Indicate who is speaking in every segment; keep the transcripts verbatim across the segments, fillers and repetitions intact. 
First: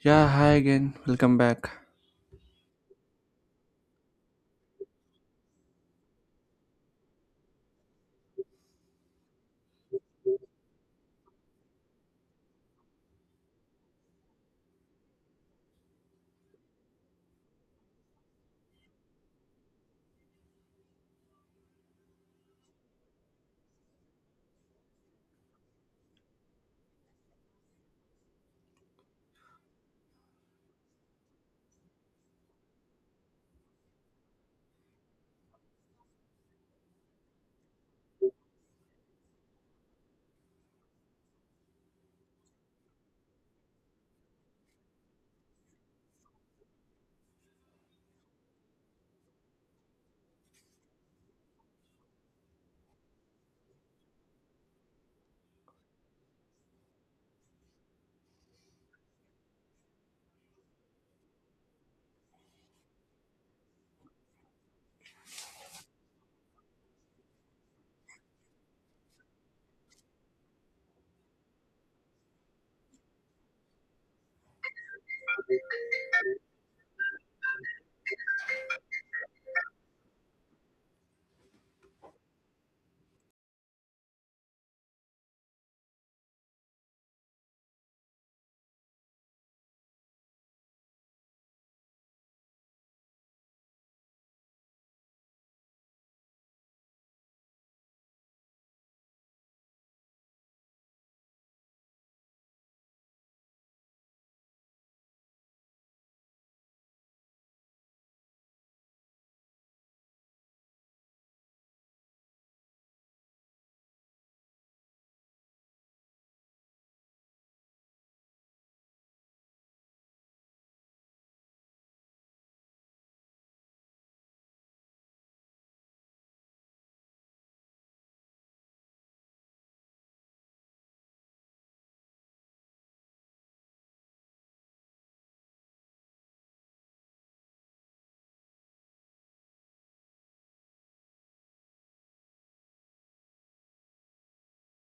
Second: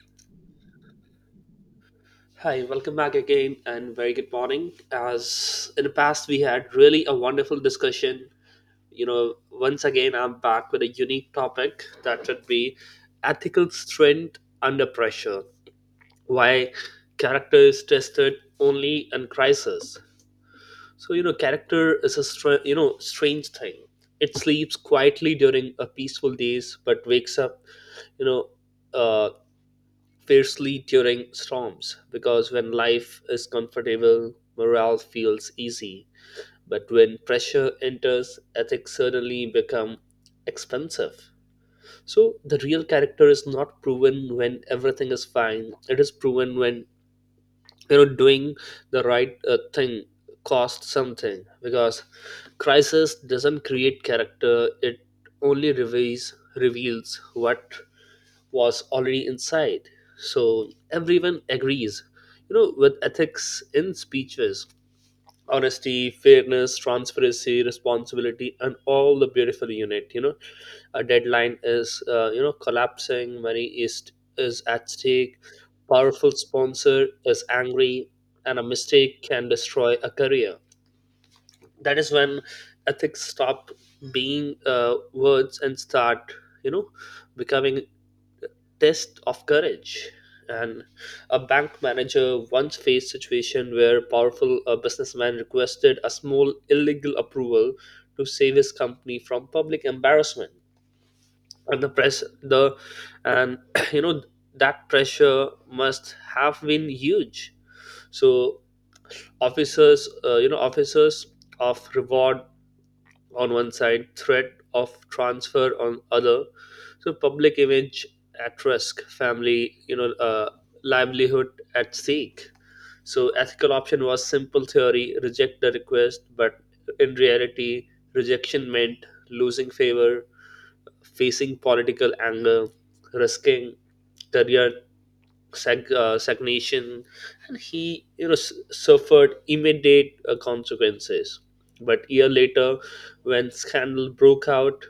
Speaker 1: Yeah, hi again. Welcome back.
Speaker 2: Hi, welcome back again, and very good morning. As in the past, we had really a wonderful discussion. You know, once again, I'm back with a unique topic that would be ethical strength under pressure. Why character is tested only in crisis. So you know, character is a str- you know strange thing. It sleeps quietly during a peaceful days, but wakes up you know uh, fiercely during storms because when life is comfortable, morale feels easy. But when pressure enters, ethics suddenly become expensive. So the real character is not proven when everything is fine. It is proven when you know doing the right uh, thing costs something, because crisis doesn't create character. It only reveals reveals what was already inside. So everyone agrees, you know, with ethics in speeches, honesty, fairness, transparency, responsibility, and all the beautiful unit. You know, a deadline is uh, you know collapsing. Money is is at stake. Powerful sponsor is angry, and a mistake can destroy a career. That is when ethics stop being uh, words and start you know becoming test of courage. And a bank manager once faced situation where powerful a businessman requested a small illegal approval to save his company from public embarrassment. And the press, the and you know that pressure must have been huge. So officers, uh, you know, officers of reward on one side, threat of transfer on other. So public image at risk, family, you know, uh, livelihood at stake. So ethical option was simple theory, reject the request, but in reality, rejection meant losing favor, facing political anger, risking career sag- uh, stagnation, and he you know s- suffered immediate uh, consequences. But year later, when scandal broke out,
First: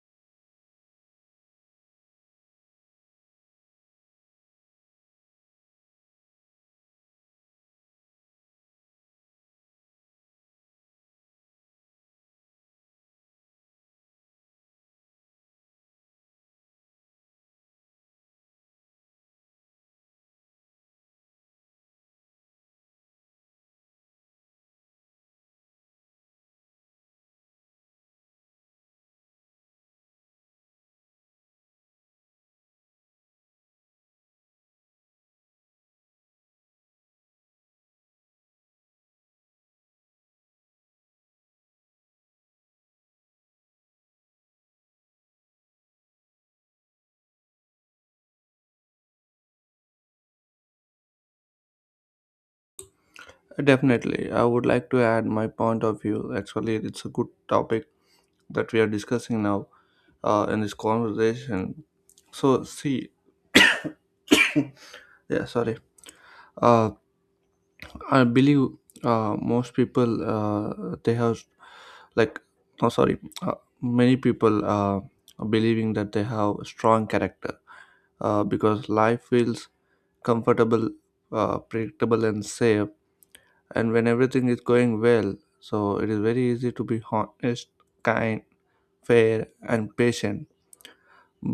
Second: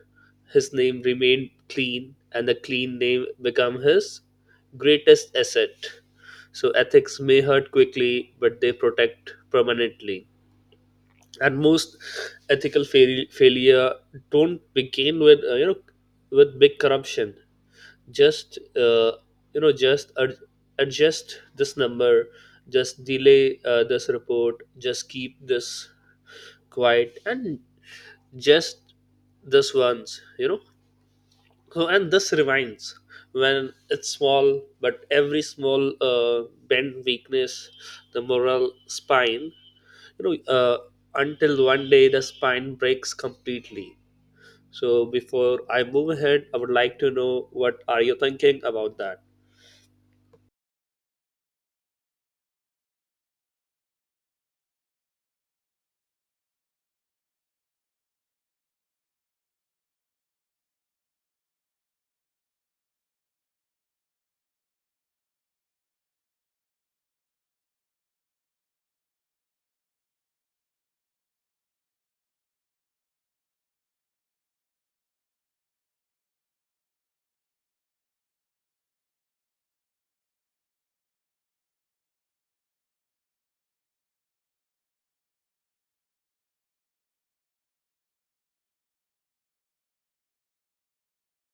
Speaker 2: his name remained clean, and the clean name became his greatest asset. So ethics may hurt quickly, but they protect permanently. And most ethical fail- failure don't begin with uh, you know with big corruption. Just uh, you know just ad- adjust this number, just delay uh, this report, just keep this quiet, and just this once you know So, and this reminds, when it's small, but every small uh, bend weakness the moral spine, you know uh, until one day the spine breaks completely. So before I move ahead, I would like to know what are you thinking about that?
Speaker 1: Uh, Definitely, I would like to add my point of view. Actually, it's a good topic that we are discussing now uh, in this conversation. So, see, yeah, sorry. Uh, I believe uh, most people uh, they have like no, sorry, uh, many people uh, are believing that they have strong character uh, because life feels comfortable, uh, predictable, and safe, and when everything is going well, so it is very easy to be honest, kind, fair, and patient.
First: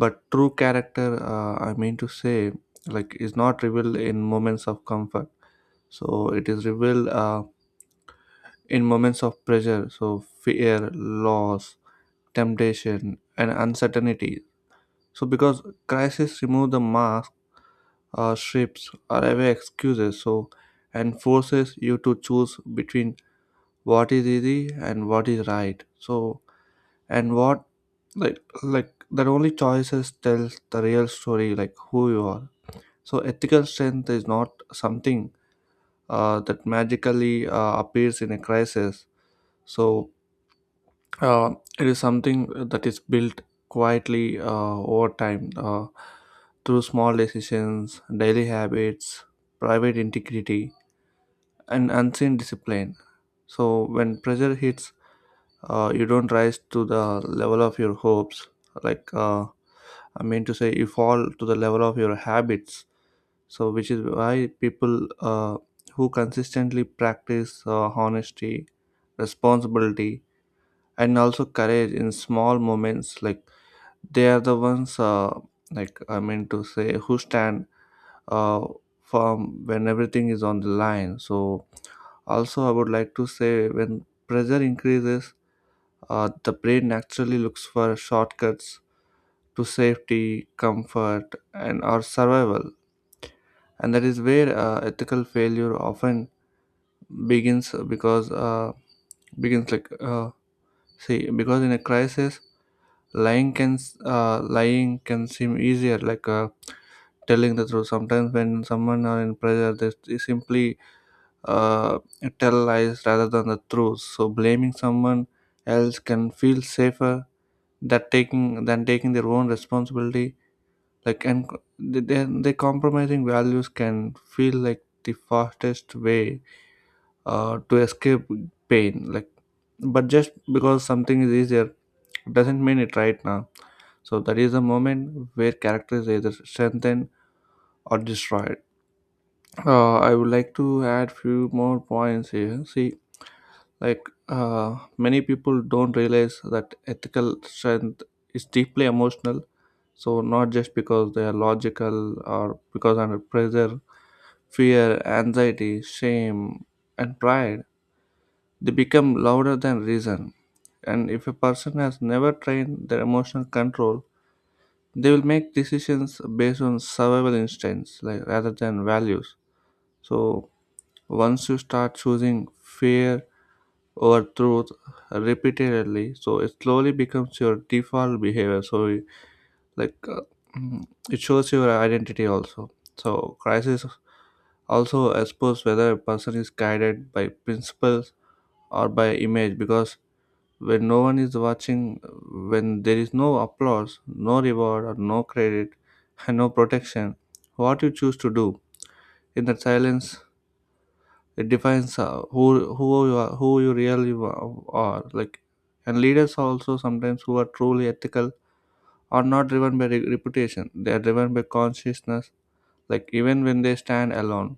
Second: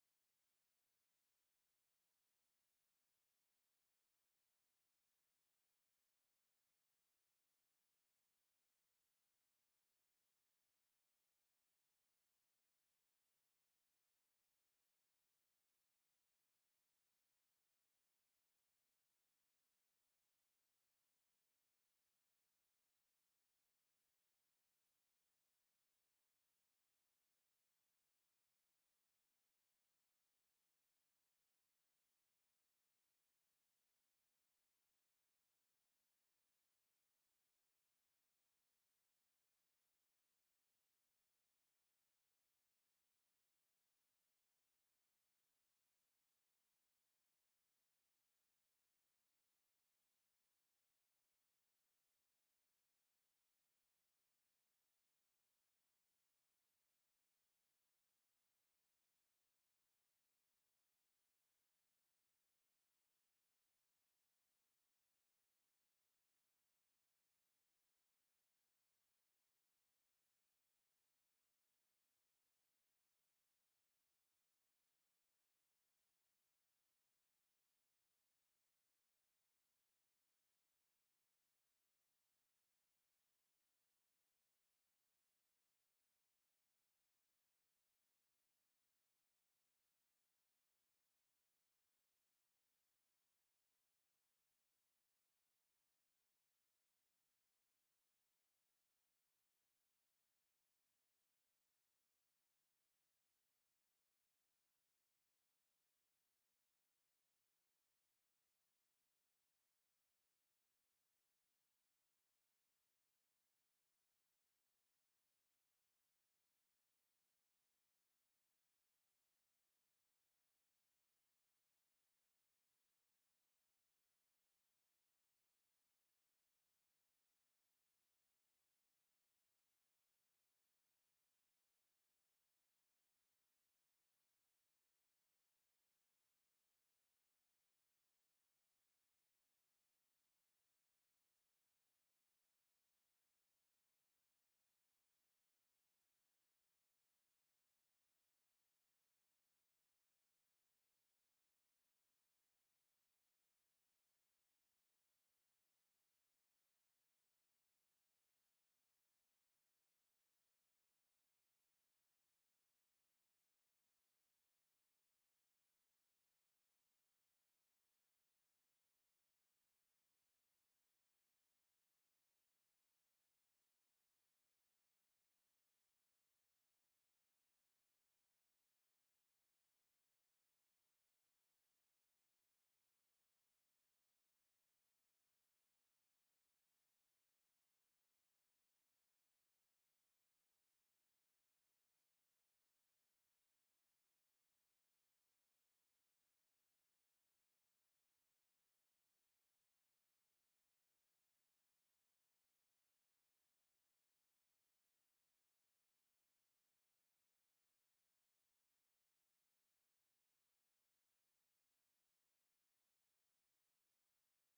Speaker 1: But true character, uh, I mean to say, like, is not revealed in moments of comfort. So it is revealed uh, in moments of pressure, so fear, loss, temptation, and uncertainty. So because crisis remove the mask, uh, strips or away excuses, so and forces you to choose between what is easy and what is right. So and what, like like that only choices tells the real story, like who you are. So ethical strength is not something uh, that magically uh, appears in a crisis. So uh, it is something that is built quietly uh, over time, uh, through small decisions, daily habits, private integrity, and unseen discipline. So when pressure hits, uh, you don't rise to the level of your hopes. like uh, I mean to say, you fall to the level of your habits. So which is why people uh, who consistently practice uh, honesty, responsibility, and also courage in small moments, like they are the ones, uh, like I mean to say, who stand uh, firm when everything is on the line. So also I would like to say, when pressure increases, uh, the brain naturally looks for shortcuts to safety, comfort, and our survival. And that is where uh, ethical failure often begins, because uh, begins like uh, see, because in a crisis, lying can s- uh, lying can seem easier, like. Uh, telling the truth, sometimes when someone are in pressure, they, they simply uh, tell lies rather than the truth. So blaming someone else can feel safer that taking than taking their own responsibility, like. And co- the the the compromising values can feel like the fastest way uh, to escape pain, like. But just because something is easier doesn't mean it right now. So that is the moment where characters either strengthen or destroyed. uh, I would like to add few more points here. See, like uh, many people don't realize that ethical strength is deeply emotional, so not just because they are logical, or because under pressure fear, anxiety, shame, and pride, they become louder than reason. And if a person has never trained their emotional control, they will make decisions based on survival instincts, like, rather than values. So once you start choosing fear over truth repeatedly, so it slowly becomes your default behavior. So you- like uh, mm, it shows your identity also. So crisis also expose whether a person is guided by principles or by image, because when no one is watching, when there is no applause, no reward or no credit, and no protection, what you choose to do in that silence, it defines uh, who who you are, who you really wa- are. Like, and leaders also, sometimes, who are truly ethical are not driven by re- reputation. They are driven by consciousness. Like, even when they stand alone,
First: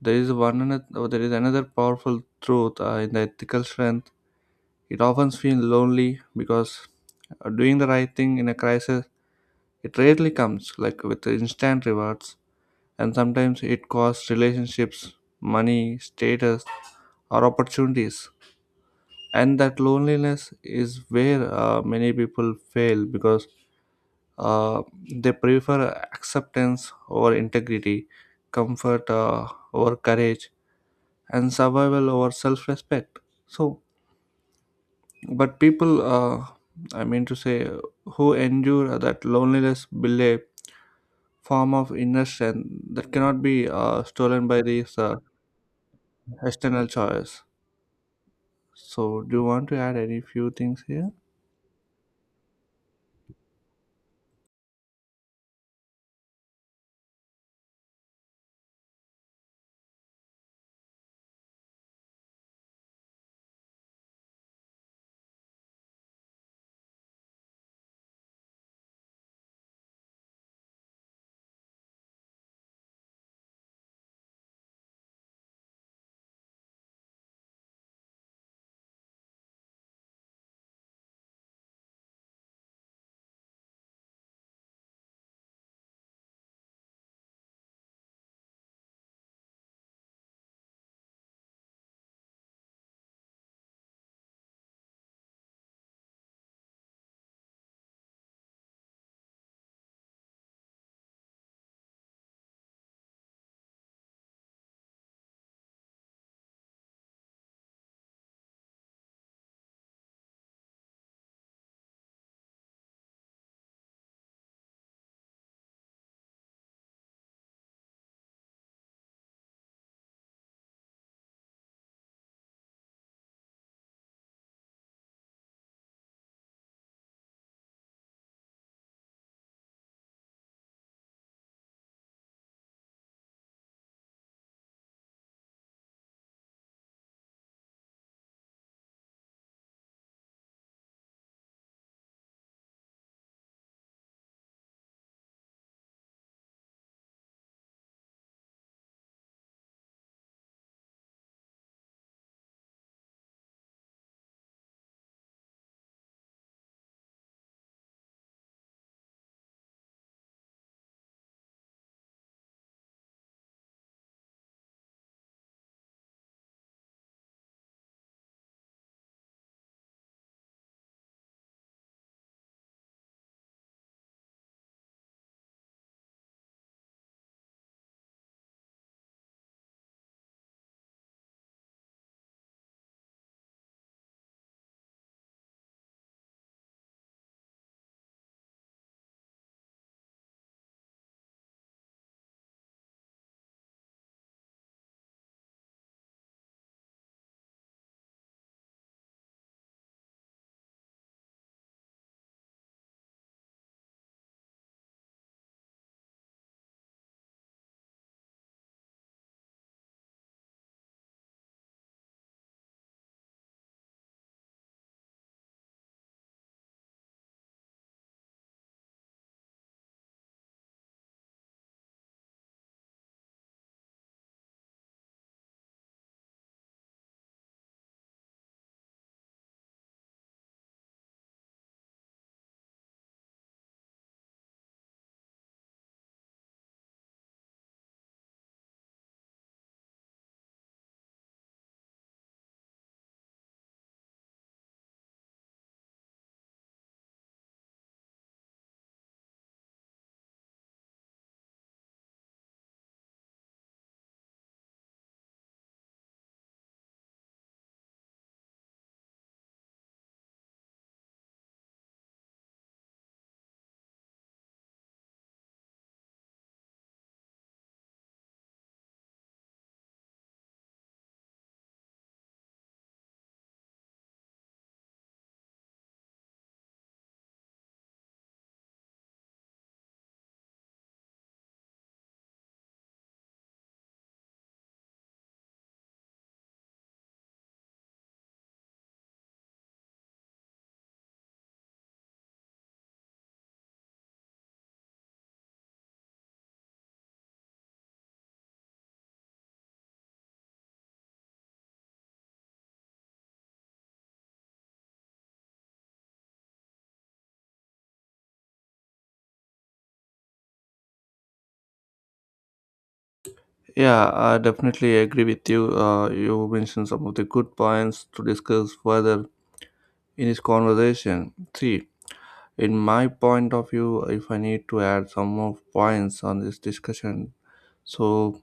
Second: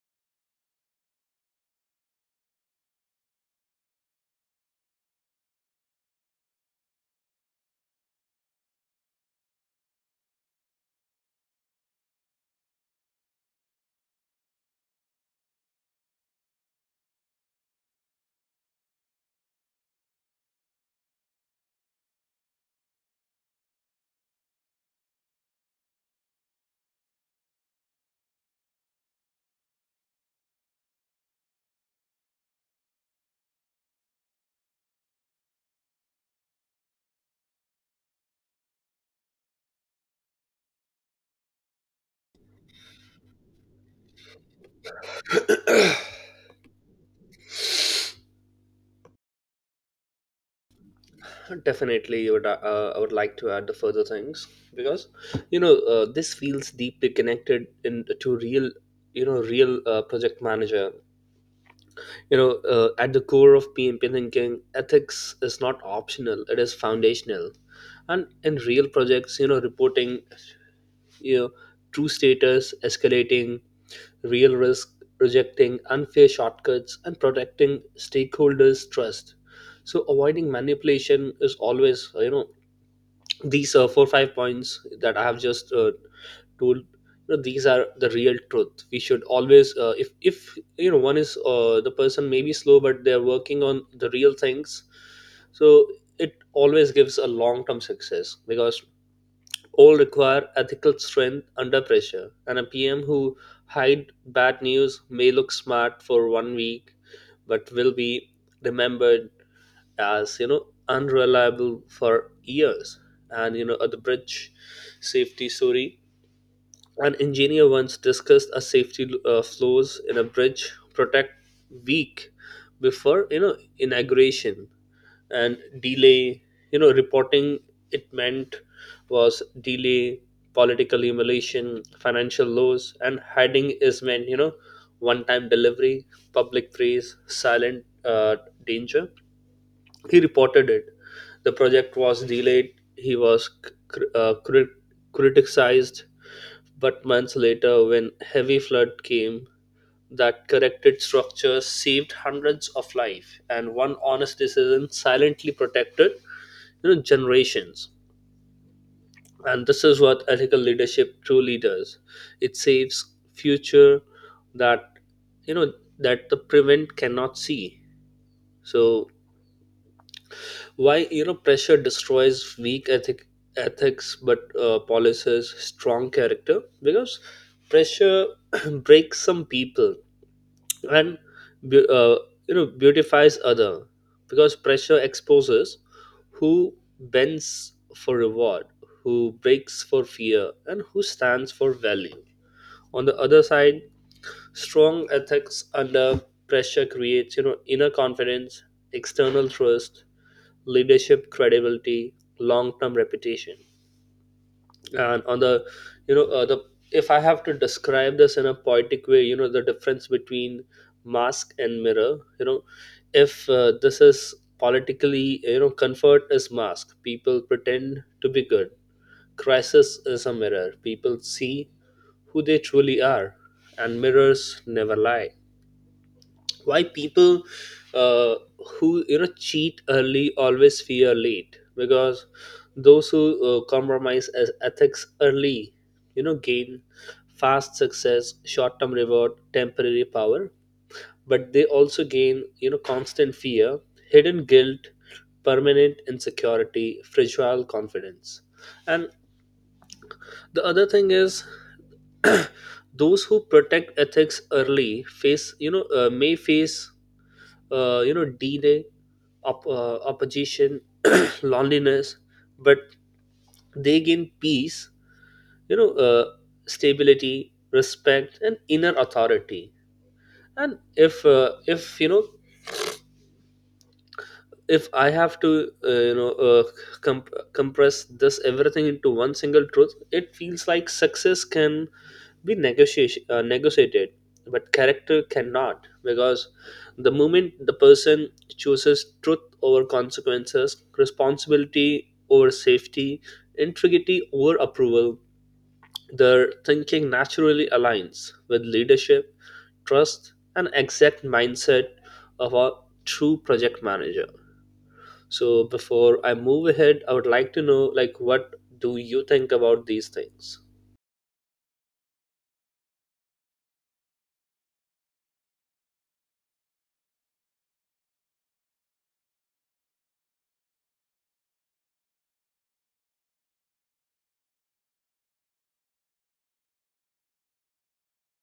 Speaker 1: there is one another, Oh, there is another powerful truth uh, in the ethical strength. It often feels lonely because, uh, doing the right thing in a crisis, it rarely comes like with instant rewards, and sometimes it costs relationships, money, status, or opportunities. And that loneliness is where uh, many people fail, because uh, they prefer acceptance over integrity, comfort uh, over courage, and survival over self-respect. So but people, uh, I mean to say, who endure that loneliness, build a form of inner strength that cannot be uh, stolen by these uh, external choice. So do you want to add any few things here?
Speaker 2: Definitely, would, uh, uh, I would like to add the further things, because you know uh, this feels deeply connected in to real you know real uh, project manager. You know uh, at the core of P M P thinking, ethics is not optional; it is foundational. And in real projects, you know reporting you know true status, escalating real risk, rejecting unfair shortcuts, and protecting stakeholders' trust. So avoiding manipulation is always, you know these uh, four five points that I have just uh, told, you know these are the real truth. We should always uh, if if you know one is, uh, the person may be slow, but they're working on the real things. So it always gives a long term success, because all require ethical strength under pressure. And a PM who hide bad news may look smart for one week, but will be remembered as you know unreliable for years. And you know at the bridge safety story, an engineer once discussed a safety uh, flaws in a bridge protect week before you know inauguration, and delay you know reporting it meant was delay, political emulation, financial loss. And hiding is meant you know one time delivery, public praise, silent uh, danger. He reported it. The project was delayed. He was cr- uh, cri- criticized, but months later, when heavy flood came, that corrected structures saved hundreds of life, and one honest decision silently protected, you know, generations. And this is what ethical leadership truly does. It saves future that you know that the prevent cannot see. So why you know pressure destroys weak ethic ethics but uh, polishes strong character, because pressure breaks some people, and bu- uh, you know beautifies other, because pressure exposes who bends for reward, who breaks for fear, and who stands for value. On the other side, strong ethics under pressure creates you know inner confidence, external trust, leadership credibility, long term reputation. And on the you know uh, the if I have to describe this in a poetic way, you know the difference between mask and mirror. You know if uh, this is politically, you know comfort is mask, people pretend to be good. Crisis is a mirror, people see who they truly are, and mirrors never lie. Why people uh, who you know cheat early always fear late, because those who uh, compromise as ethics early you know gain fast success, short-term reward, temporary power, but they also gain you know constant fear, hidden guilt, permanent insecurity, fragile confidence. And the other thing is, those who protect ethics early face you know uh, may face uh, you know delay, op- uh, opposition, loneliness, but they gain peace, you know uh, stability, respect, and inner authority. And if uh, if you know if I have to uh, you know uh, comp- compress this everything into one single truth, it feels like success can be negotiation, uh, negotiated, but character cannot, because the moment the person chooses truth over consequences, responsibility over safety, integrity over approval, their thinking naturally aligns with leadership trust and exact mindset of a true project manager. So before I move ahead, I would like to know, like, what do you think about these things?
Speaker 1: Yeah, I definitely agree with you. Uh, you mentioned some of the good points to discuss further in this conversation. See, in my point of view, if I need to add some more points on this discussion, so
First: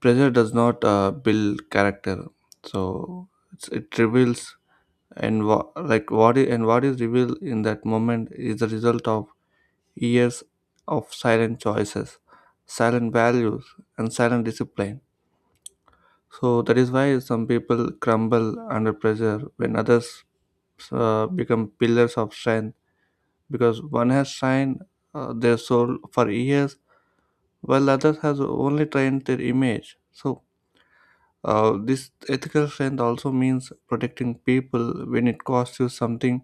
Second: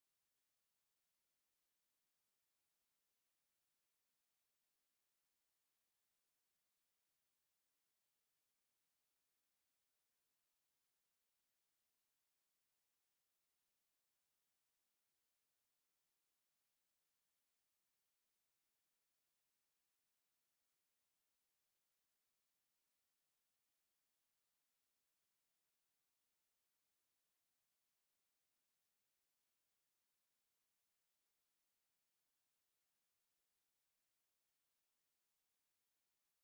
Speaker 1: pressure does not uh, build character. So it's, it reveals. And wha- like what is, and what is revealed in that moment is the result of years of silent choices, silent values, and silent discipline. So that is why some people crumble under pressure when others uh, become pillars of strength, because one has trained uh, their soul for years, while others has only trained their image. So uh, this ethical strength also means protecting people when it costs you something,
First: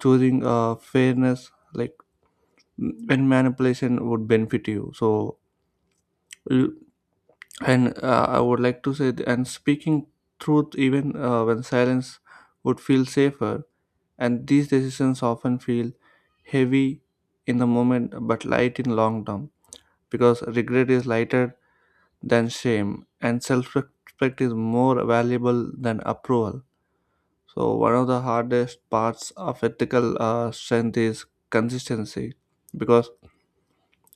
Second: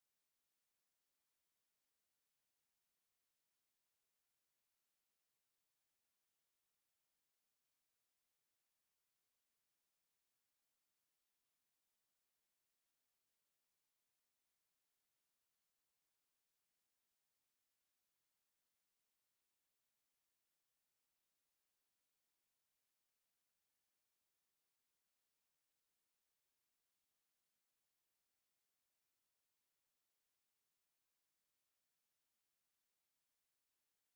Speaker 1: choosing uh, fairness, like mm, when manipulation would benefit you. So you- and uh, I would like to say th- and speaking truth, even uh, when silence would feel safer, and these decisions often feel heavy in the moment, but light in long term, because regret is lighter than shame, and self-respect is more valuable than approval. So one of the hardest parts of ethical uh, strength is consistency, because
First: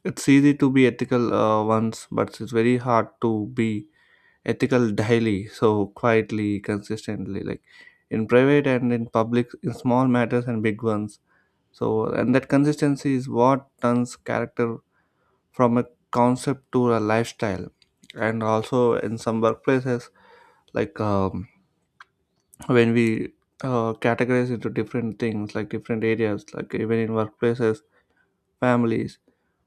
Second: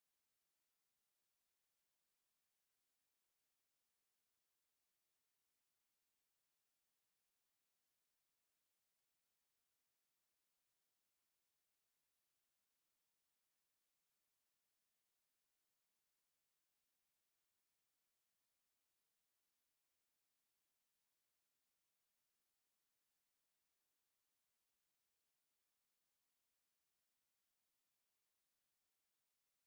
Speaker 1: it's easy to be ethical uh, once, but it's very hard to be ethical daily, so quietly, consistently, like in private and in public, in small matters and big ones. So and that consistency is what turns character from a concept to a lifestyle. And also in some workplaces, like um, when we uh, categorize into different things, like different areas, like even in workplaces, families,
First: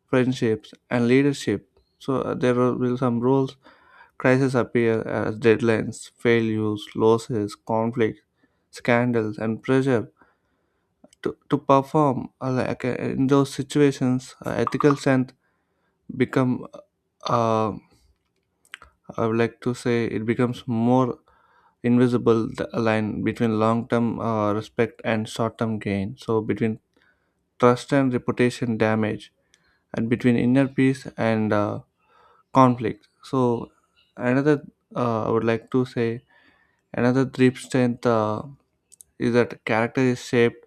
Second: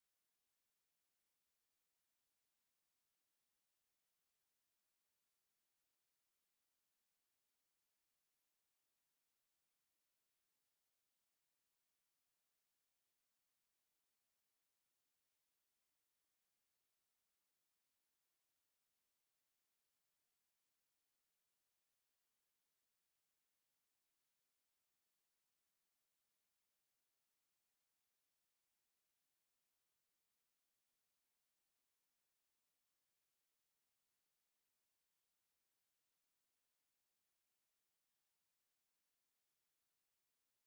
Speaker 1: friendships, and leadership. So uh, there will be some rules. Crises appear as deadlines, failures, losses, conflict, scandals, and pressure to, to perform. uh, Like, uh, in those situations, uh, ethical strength become uh, uh, I would like to say, it becomes more invisible, the line between long-term uh, respect and short-term gain. So between trust and reputation damage, and between inner peace and uh, conflict. So another, uh, I would like to say, another deep strength uh, is that character is shaped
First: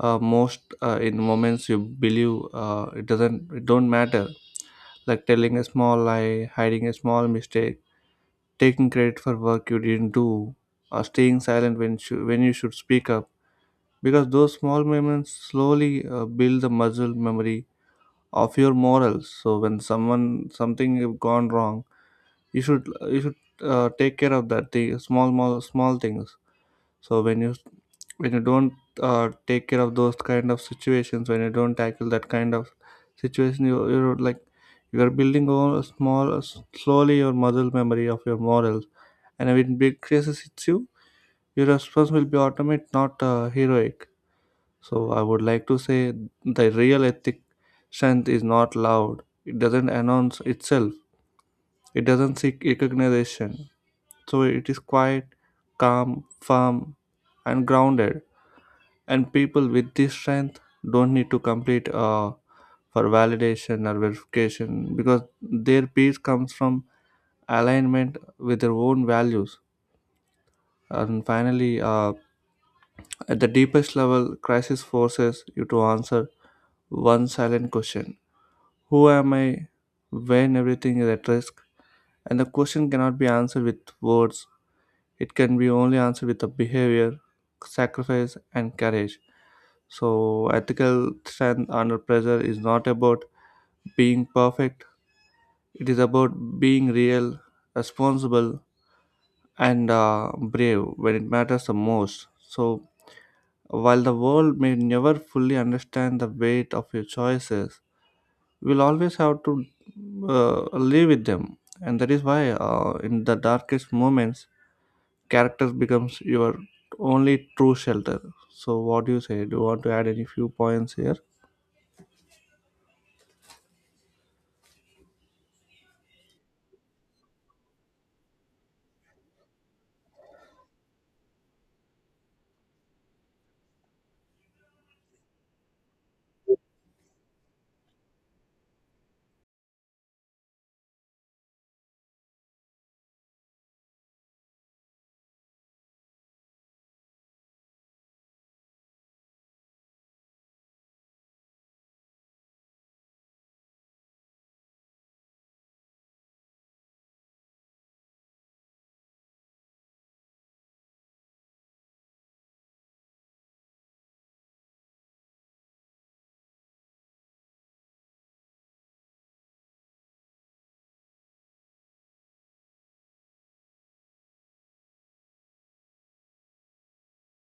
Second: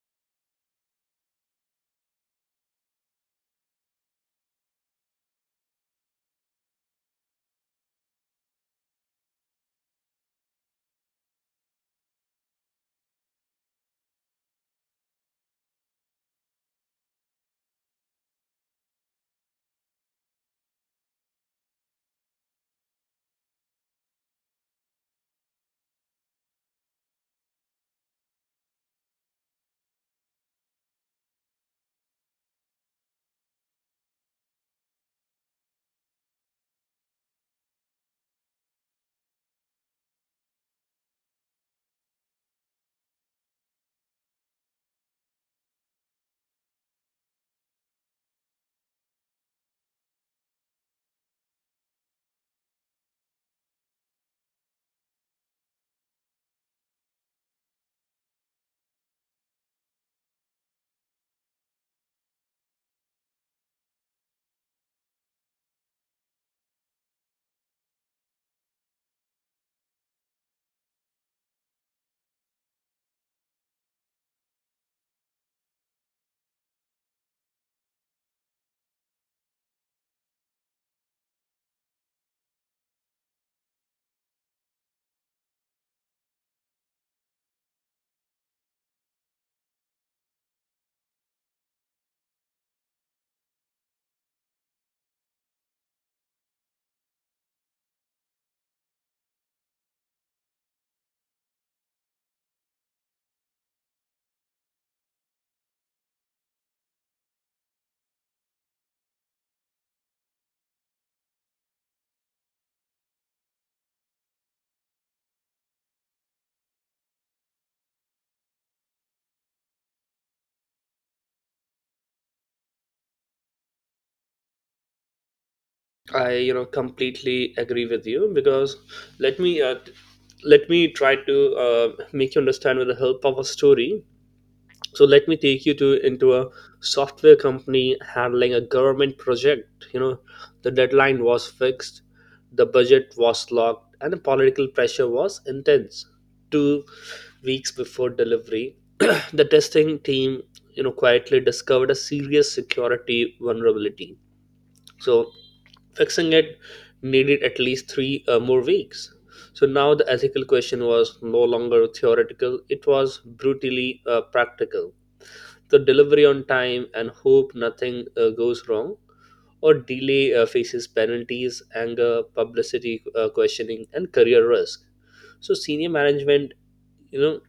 Speaker 1: uh, most uh, in moments you believe uh, it doesn't, it don't matter, like telling a small lie, hiding a small mistake, taking credit for work you didn't do, or staying silent when shou- when you should speak up. Because those small moments slowly uh, build the muscle memory of your morals. So when someone, something have gone wrong, you should you should uh, take care of that, the small, small, small things. So when you, when you don't uh, take care of those kind of situations, when you don't tackle that kind of situation, you, you're like, you are building all small, slowly, your muscle memory of your morals. And when big crisis hits you, your response will be automatic, not uh, heroic. So I would like to say, the real ethic strength is not loud. It doesn't announce itself. It doesn't seek recognition. So it is quiet, calm, firm, and grounded. And people with this strength don't need to complete uh, for validation or verification, because their peace comes from alignment with their own values. And finally, uh, at the deepest level, crisis forces you to answer one silent question: who am I when everything is at risk? And the question cannot be answered with words, it can be only answered with a behavior, sacrifice, and courage. So ethical strength under pressure is not about being perfect, it is about being real, responsible, and uh, brave when it matters the most. So while the world may never fully understand the weight of your choices, we'll always have to uh, live with them, and that is why, uh, in the darkest moments, characters becomes your only true shelter. So what do you say, do you want to add any few points here?
Speaker 2: I you know completely agree with you, because let me uh, t- let me try to uh, make you understand with the help of a story. So let me take you to into a software company handling a government project. You know, the deadline was fixed, the budget was locked, and the political pressure was intense. Two weeks before delivery, the testing team you know quietly discovered a serious security vulnerability. So fixing it needed at least three uh, more weeks. So now the ethical question was no longer theoretical, it was brutally uh, practical. The delivery on time and hope nothing uh, goes wrong, or delay uh, faces penalties, anger, publicity uh, questioning, and career risk. So senior management, you know,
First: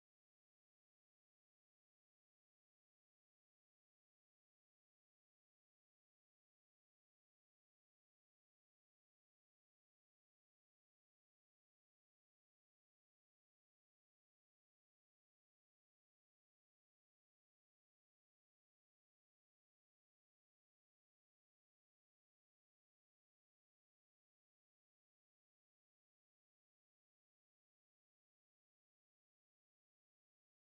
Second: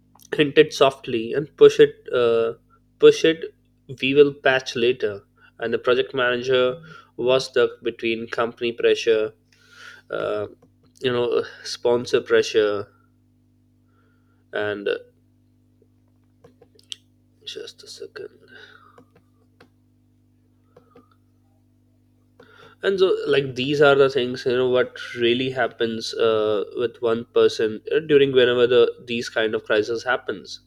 Speaker 2: hinted softly and push it, uh, push it. We will patch later, and the project manager was stuck between company pressure, uh, you know sponsor pressure, and uh, just a second, and so, like, these are the things you know what really happens uh, with one person uh, during whenever the these kind of crisis happens.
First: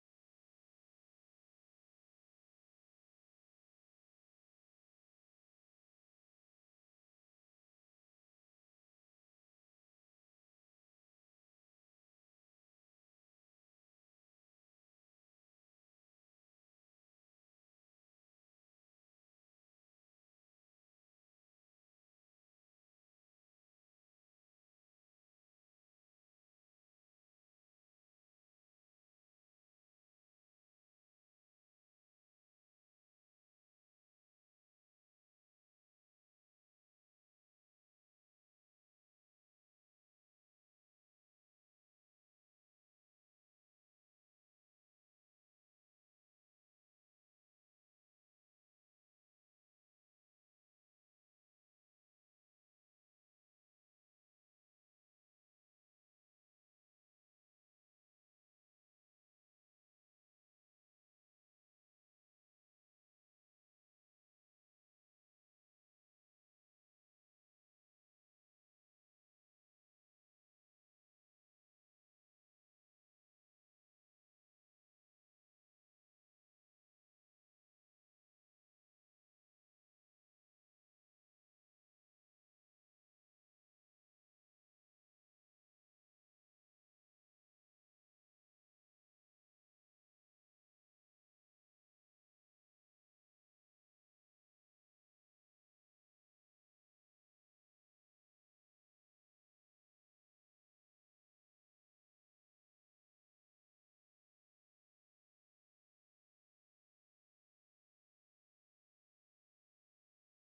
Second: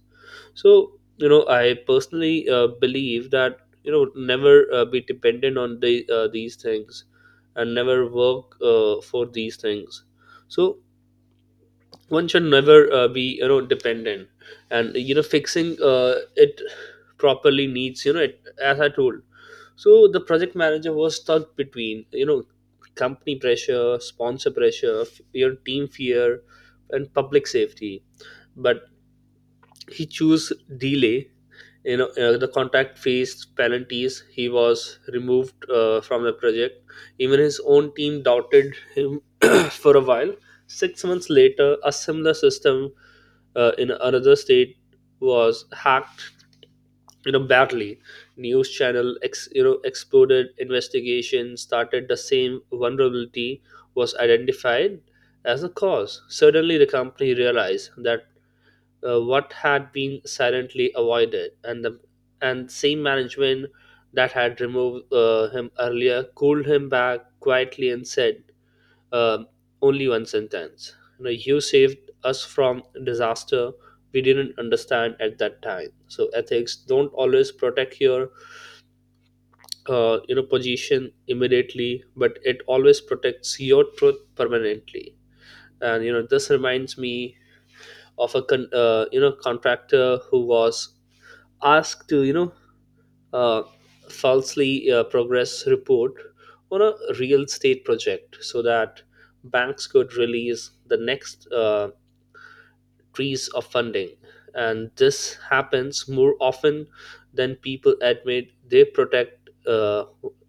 Speaker 2: So you know I personally uh, believe that you know never uh, be dependent on the uh, these things, and never work uh, for these things. So one should never uh, be you know dependent, and you know fixing uh, it properly needs you know it, as I told. So the project manager was stuck between you know company pressure, sponsor pressure, f- your team fear, and public safety. But he chose delay. You know uh, the contract faced penalties. He was removed uh, from the project. Even his own team doubted him for a while. Six months later, a similar system uh, in another state was hacked, you know badly. News channel ex, you know exploded. Investigation started. The same vulnerability was identified as the cause. Suddenly the company realized that uh, what had been silently avoided, and the and same management that had removed uh, him earlier called him back quietly and said, um only one sentence. You know, you saved us from disaster we didn't understand at that time. So ethics don't always protect your uh, you know position immediately, but it always protects your truth permanently. And you know this reminds me of a con- uh, you know contractor who was asked to you know uh, falsely uh, progress report on a real estate project, so that banks could release the next uh, trees of funding. And this happens more often than people admit. They protect, uh,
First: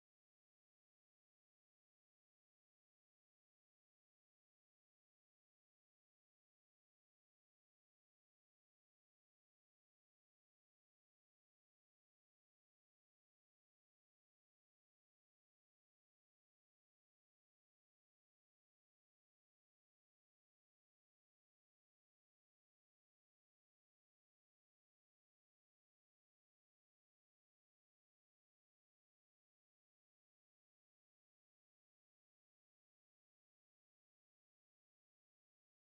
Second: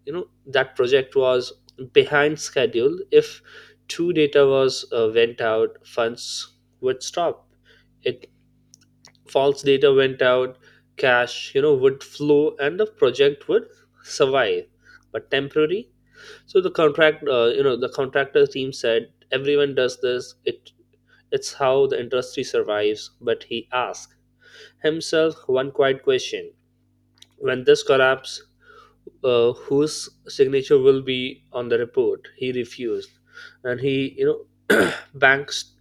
Speaker 2: you know that project was behind schedule. If true data was uh, went out, funds would stop it. False data went out, cash you know would flow, and the project would survive but temporary. So the contract uh, you know the contractor team said everyone does this, it it's how the industry survives, but he asked himself one quiet question: when this collapse, uh, whose signature will be on the report? He refused. And he you know banks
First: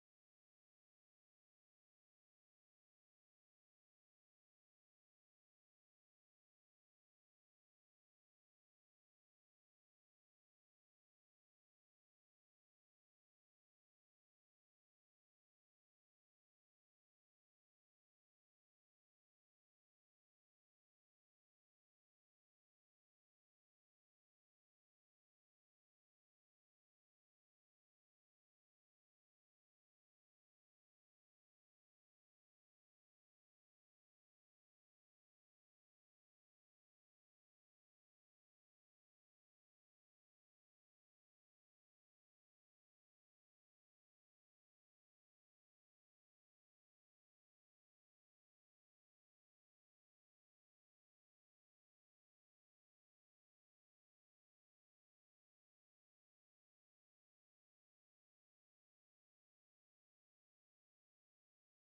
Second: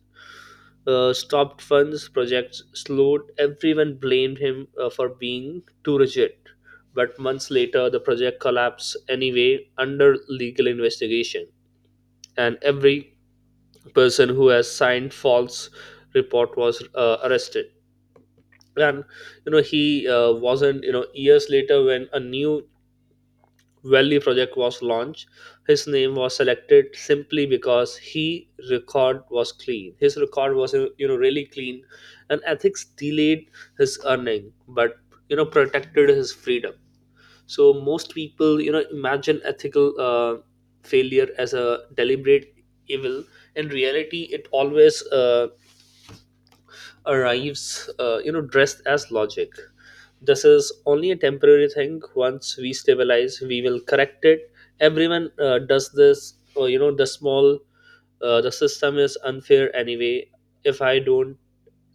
Speaker 2: uh, stopped funds, projects slowed. Everyone blamed him uh, for being too rigid. But months later, the project collapsed anyway under legal investigation, and every person who has signed false report was uh, arrested. And you know he uh, wasn't, you know years later, when a new Valley project was launched, his name was selected simply because he record was clean. His record was you know really clean, and ethics delayed his earning, but you know protected his freedom. So most people you know imagine ethical uh, failure as a deliberate evil. In reality, it always uh, arrives uh, you know dressed as logic. This is only a temporary thing. Once we stabilize, we will correct it. Everyone uh, does this. Or, you know, the small uh, the system is unfair anyway. If I don't,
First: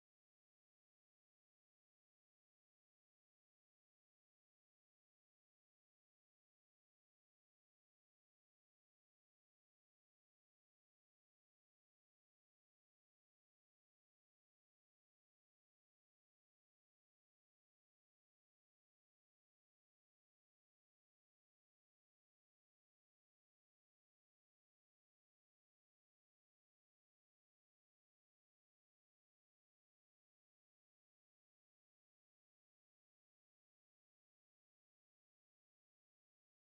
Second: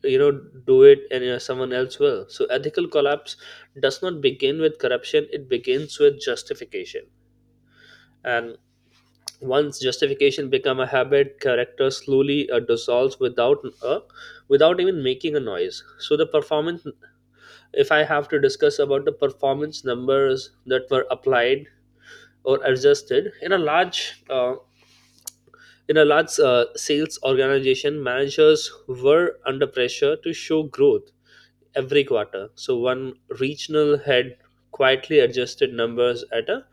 Speaker 2: you know, do it, and uh, someone else will. So ethical collapse does not begin with corruption. It begins with justification. And once justification become a habit, character slowly uh, dissolves without a without even making a noise. So the performance if I have to discuss about the performance numbers that were applied or adjusted in a large uh, in a large uh, sales organization, managers were under pressure to show growth every quarter. So one regional head quietly adjusted numbers at a,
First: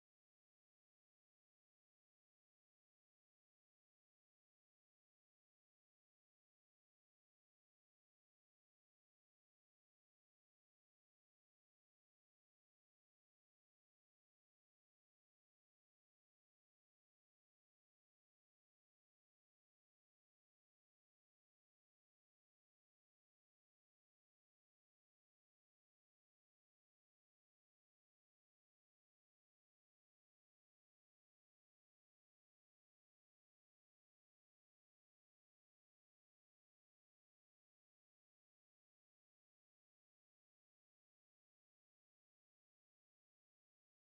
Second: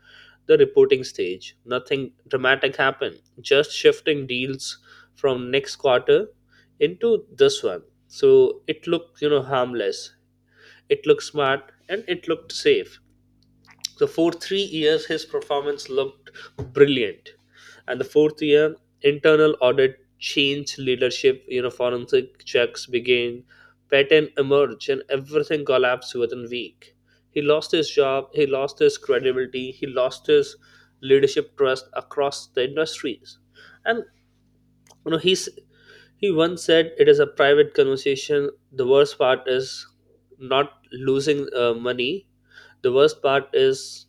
Speaker 2: the reporting stage. Nothing dramatic happened, just shifting deals from next quarter into this one. So it looked you know harmless, it looked smart, and it looked safe. So for three years, his performance looked brilliant, and the fourth year, internal audit changed leadership. You know, forensic checks began, patent emerged, and everything collapsed within a week. He lost his job. He lost his credibility. He lost his leadership trust across the industries, and you know he's he once said it is a private conversation. The worst part is not losing uh, money, the worst part is,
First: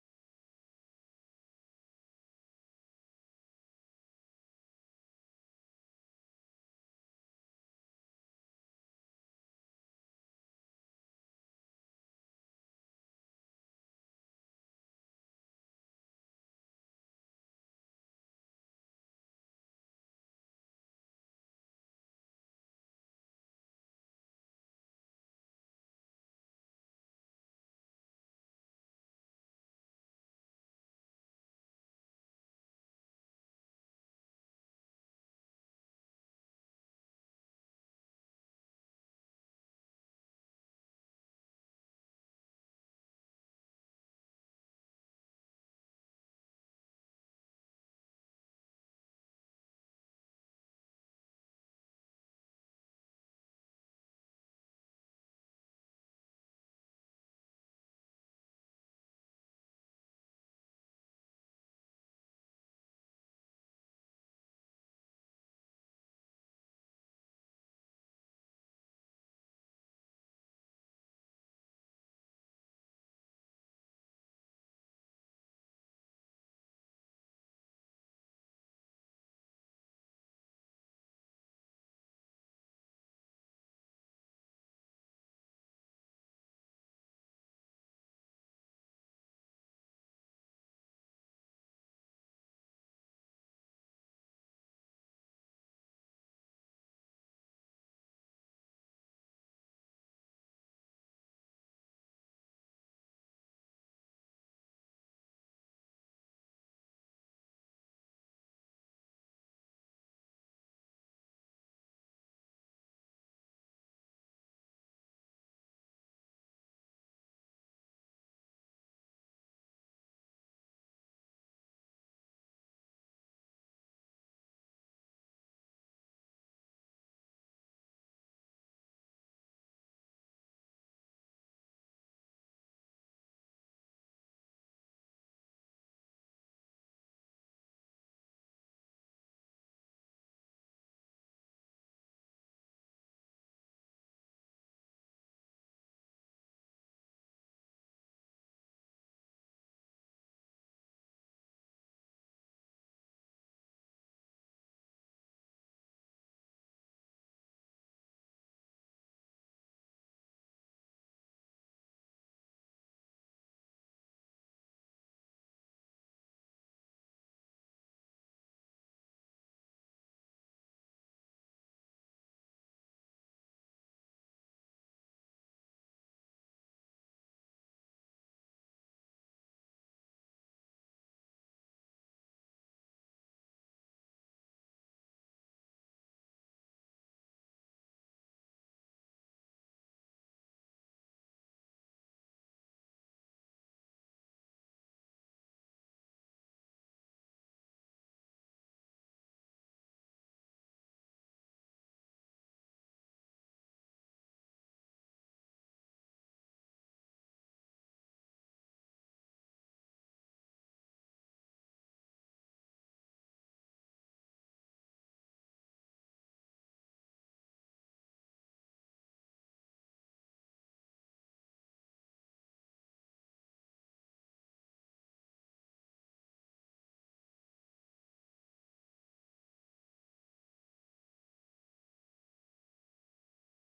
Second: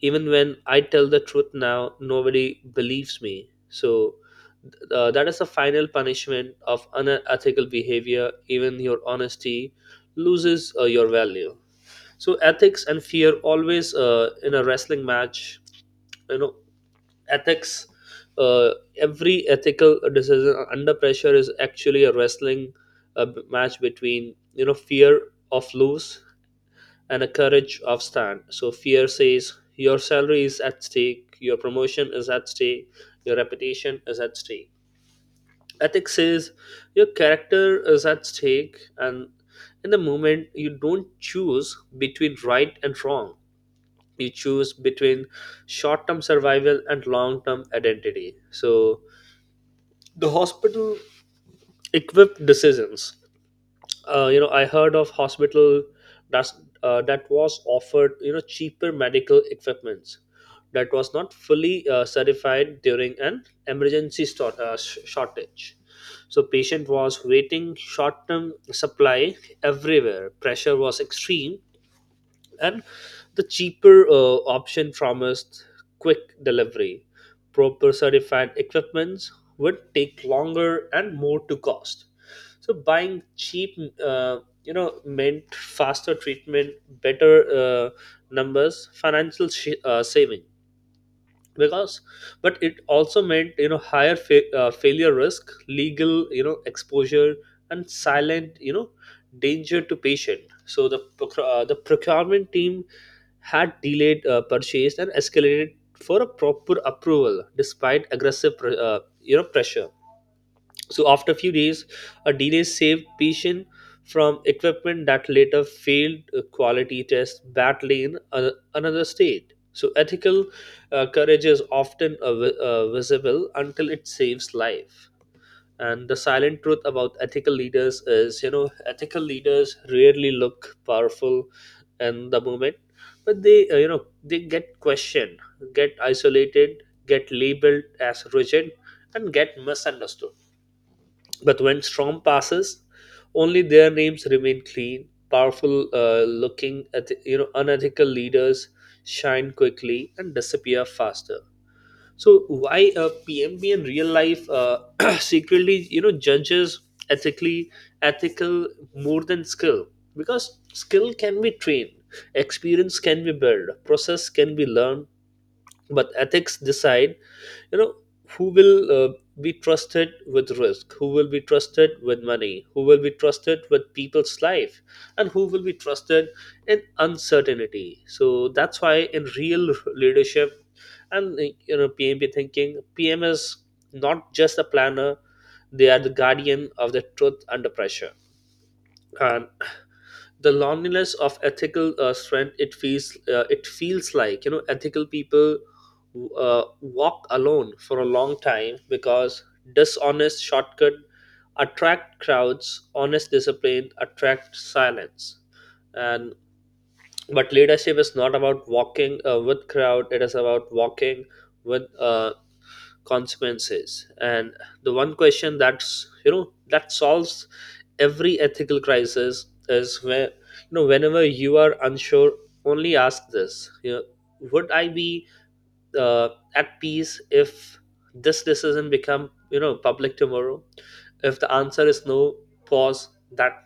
Speaker 2: even when I tell the truth now, nobody believes me. So uh, that is the final punishment of unethical behavior. Even your honesty loses uh, your value. So ethics and fear always uh, in a wrestling match. You know ethics uh, every ethical decision under pressure is actually a wrestling uh, match between you know fear of lose and a courage of stand. So fear says your salary is at stake, your promotion is at stake, your reputation is at stake. Ethics says your character is at stake, and in the moment you don't choose between right and wrong. You choose between short term survival and long term identity. So the hospital equipped decisions uh, you know I heard of hospital that's, uh, that was offered you know cheaper medical equipments that was not fully uh, certified during an emergency stor- uh, sh- shortage. So patient was waiting short term supply, everywhere pressure was extreme, and the cheaper uh, option promised quick delivery. Proper certified equipments would take longer and more to cost. So buying cheap, uh, you know, meant faster treatment, better uh, numbers, financial sh- uh, saving, because, but it also meant you know higher fa- uh, failure risk, legal you know exposure, and silent you know danger to patient. So the proc- uh, the procurement team had delayed uh, purchase and escalated for a proper approval despite aggressive pr- uh, you know pressure. So after a few days, a delay saved patient from equipment that later failed a quality test badly in a- another state. So ethical uh, courage is often uh, vi- uh, visible until it saves life. And the silent truth about ethical leaders is, you know, ethical leaders rarely look powerful in the moment, but they, uh, you know, they get questioned, get isolated, get labeled as rigid, and get misunderstood. But when storm passes, only their names remain clean. Powerful uh, looking, at, you know, unethical leaders shine quickly and disappear faster. So why a P M B in real life uh, secretly, you know, judges ethically ethical more than skill, because skill can be trained, experience can be built, process can be learned, but ethics decide you know who will uh, be trusted with risk, who will be trusted with money, who will be trusted with people's life, and who will be trusted in uncertainty. So that's why in real leadership and uh, you know PMP thinking, PM is not just a planner, they are the guardian of the truth under pressure. And the loneliness of ethical uh, strength, it feels uh, it feels like, you know, ethical people uh, walk alone for a long time, because dishonest shortcut attract crowds, honest discipline attract silence. And But leadership is not about walking uh, with crowd, it is about walking with uh, consequences. And the one question that's you know that solves every ethical crisis is, where you know whenever you are unsure, only ask this, you know would I be uh, at peace if this decision become you know public tomorrow. If the answer is no, pause. That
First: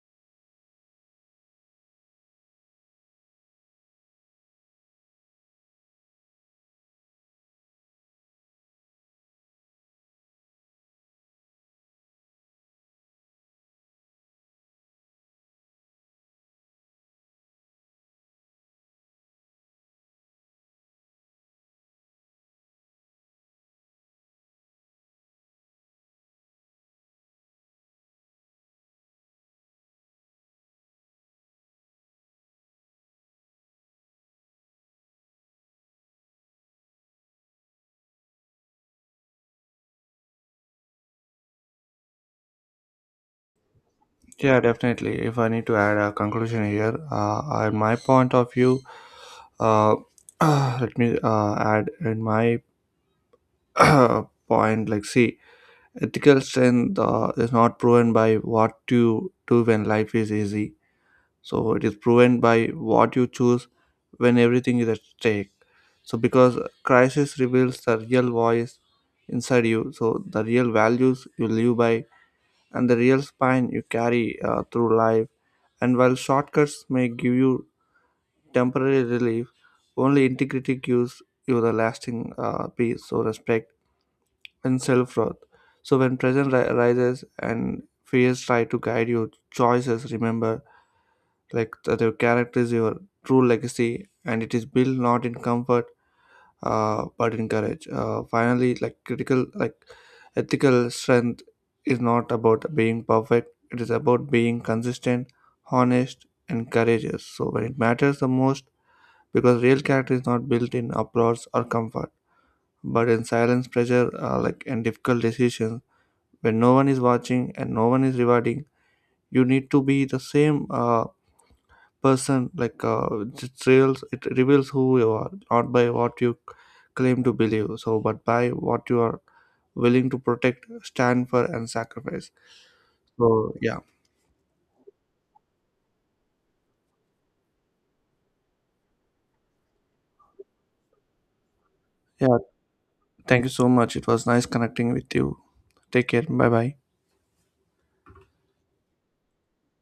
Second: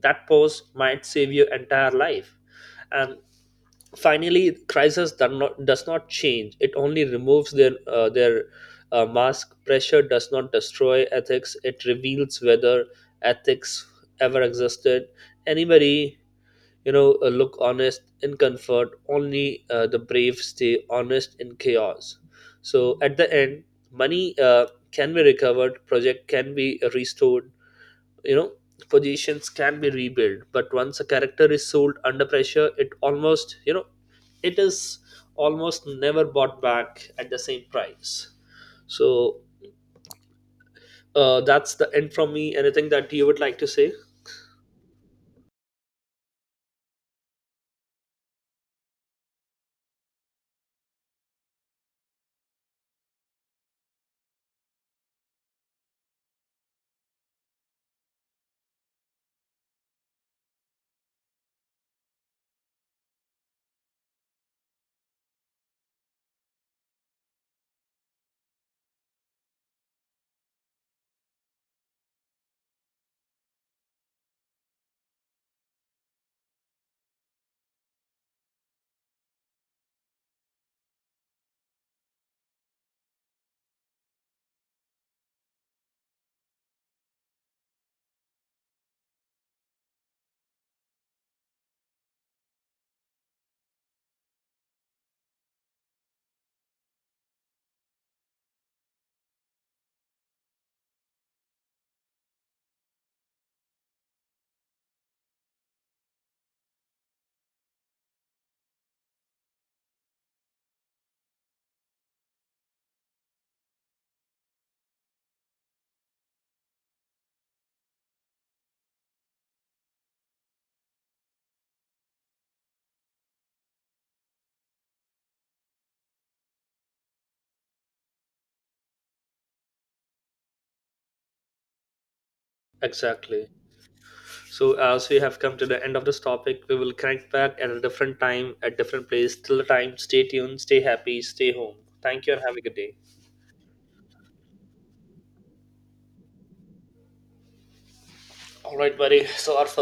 Speaker 2: that pause might save your entire life. And finally, crisis does not, does not change. It only removes their uh, their uh, mask. Pressure does not destroy ethics. It reveals whether ethics ever existed. Anybody, you know, uh, look honest in comfort. Only uh, the brave stay honest in chaos. So at the end, money uh, can be recovered. Project can be restored, you know positions can be rebuilt, but once a character is sold under pressure, it almost, you know it is almost never bought back at the same price. So uh, that's the end from me. Anything that you would like to say?
Speaker 1: Yeah, definitely, if I need to add a conclusion here, uh, I, my point of view, uh, let me uh, add in my point, like, see, ethical strength uh, is not proven by what you do when life is easy. So it is proven by what you choose when everything is at stake. So because crisis reveals the real voice inside you, so the real values you live by, and the real spine you carry uh, through life. And while shortcuts may give you temporary relief, only integrity gives you the lasting uh, peace, so respect and self-worth. So when present ri- arises and fears try to guide your choices, remember, like, the, their character is your true legacy, and it is built not in comfort, uh, but in courage. Uh, finally, like, critical, like, ethical strength is not about being perfect, it is about being consistent, honest, and courageous, so when it matters the most, because real character is not built in applause or comfort, but in silence, pressure, uh, like, and difficult decisions. When no one is watching and no one is rewarding, you need to be the same uh, person, like uh, it reveals, it reveals who you are, not by what you claim to believe, so, but by what you are willing to protect, stand for, and sacrifice.
Speaker 2: Exactly.
Speaker 1: So, yeah.
Speaker 2: So as we have come to the end of this topic, we will connect back at a different time at different place. Till the time, stay tuned, stay happy, stay home. Thank you
Speaker 1: Yeah,
Speaker 2: and have a good day.
Speaker 1: thank you so much, it was nice connecting with you. Take care, bye bye.
Speaker 2: All right, buddy. So our first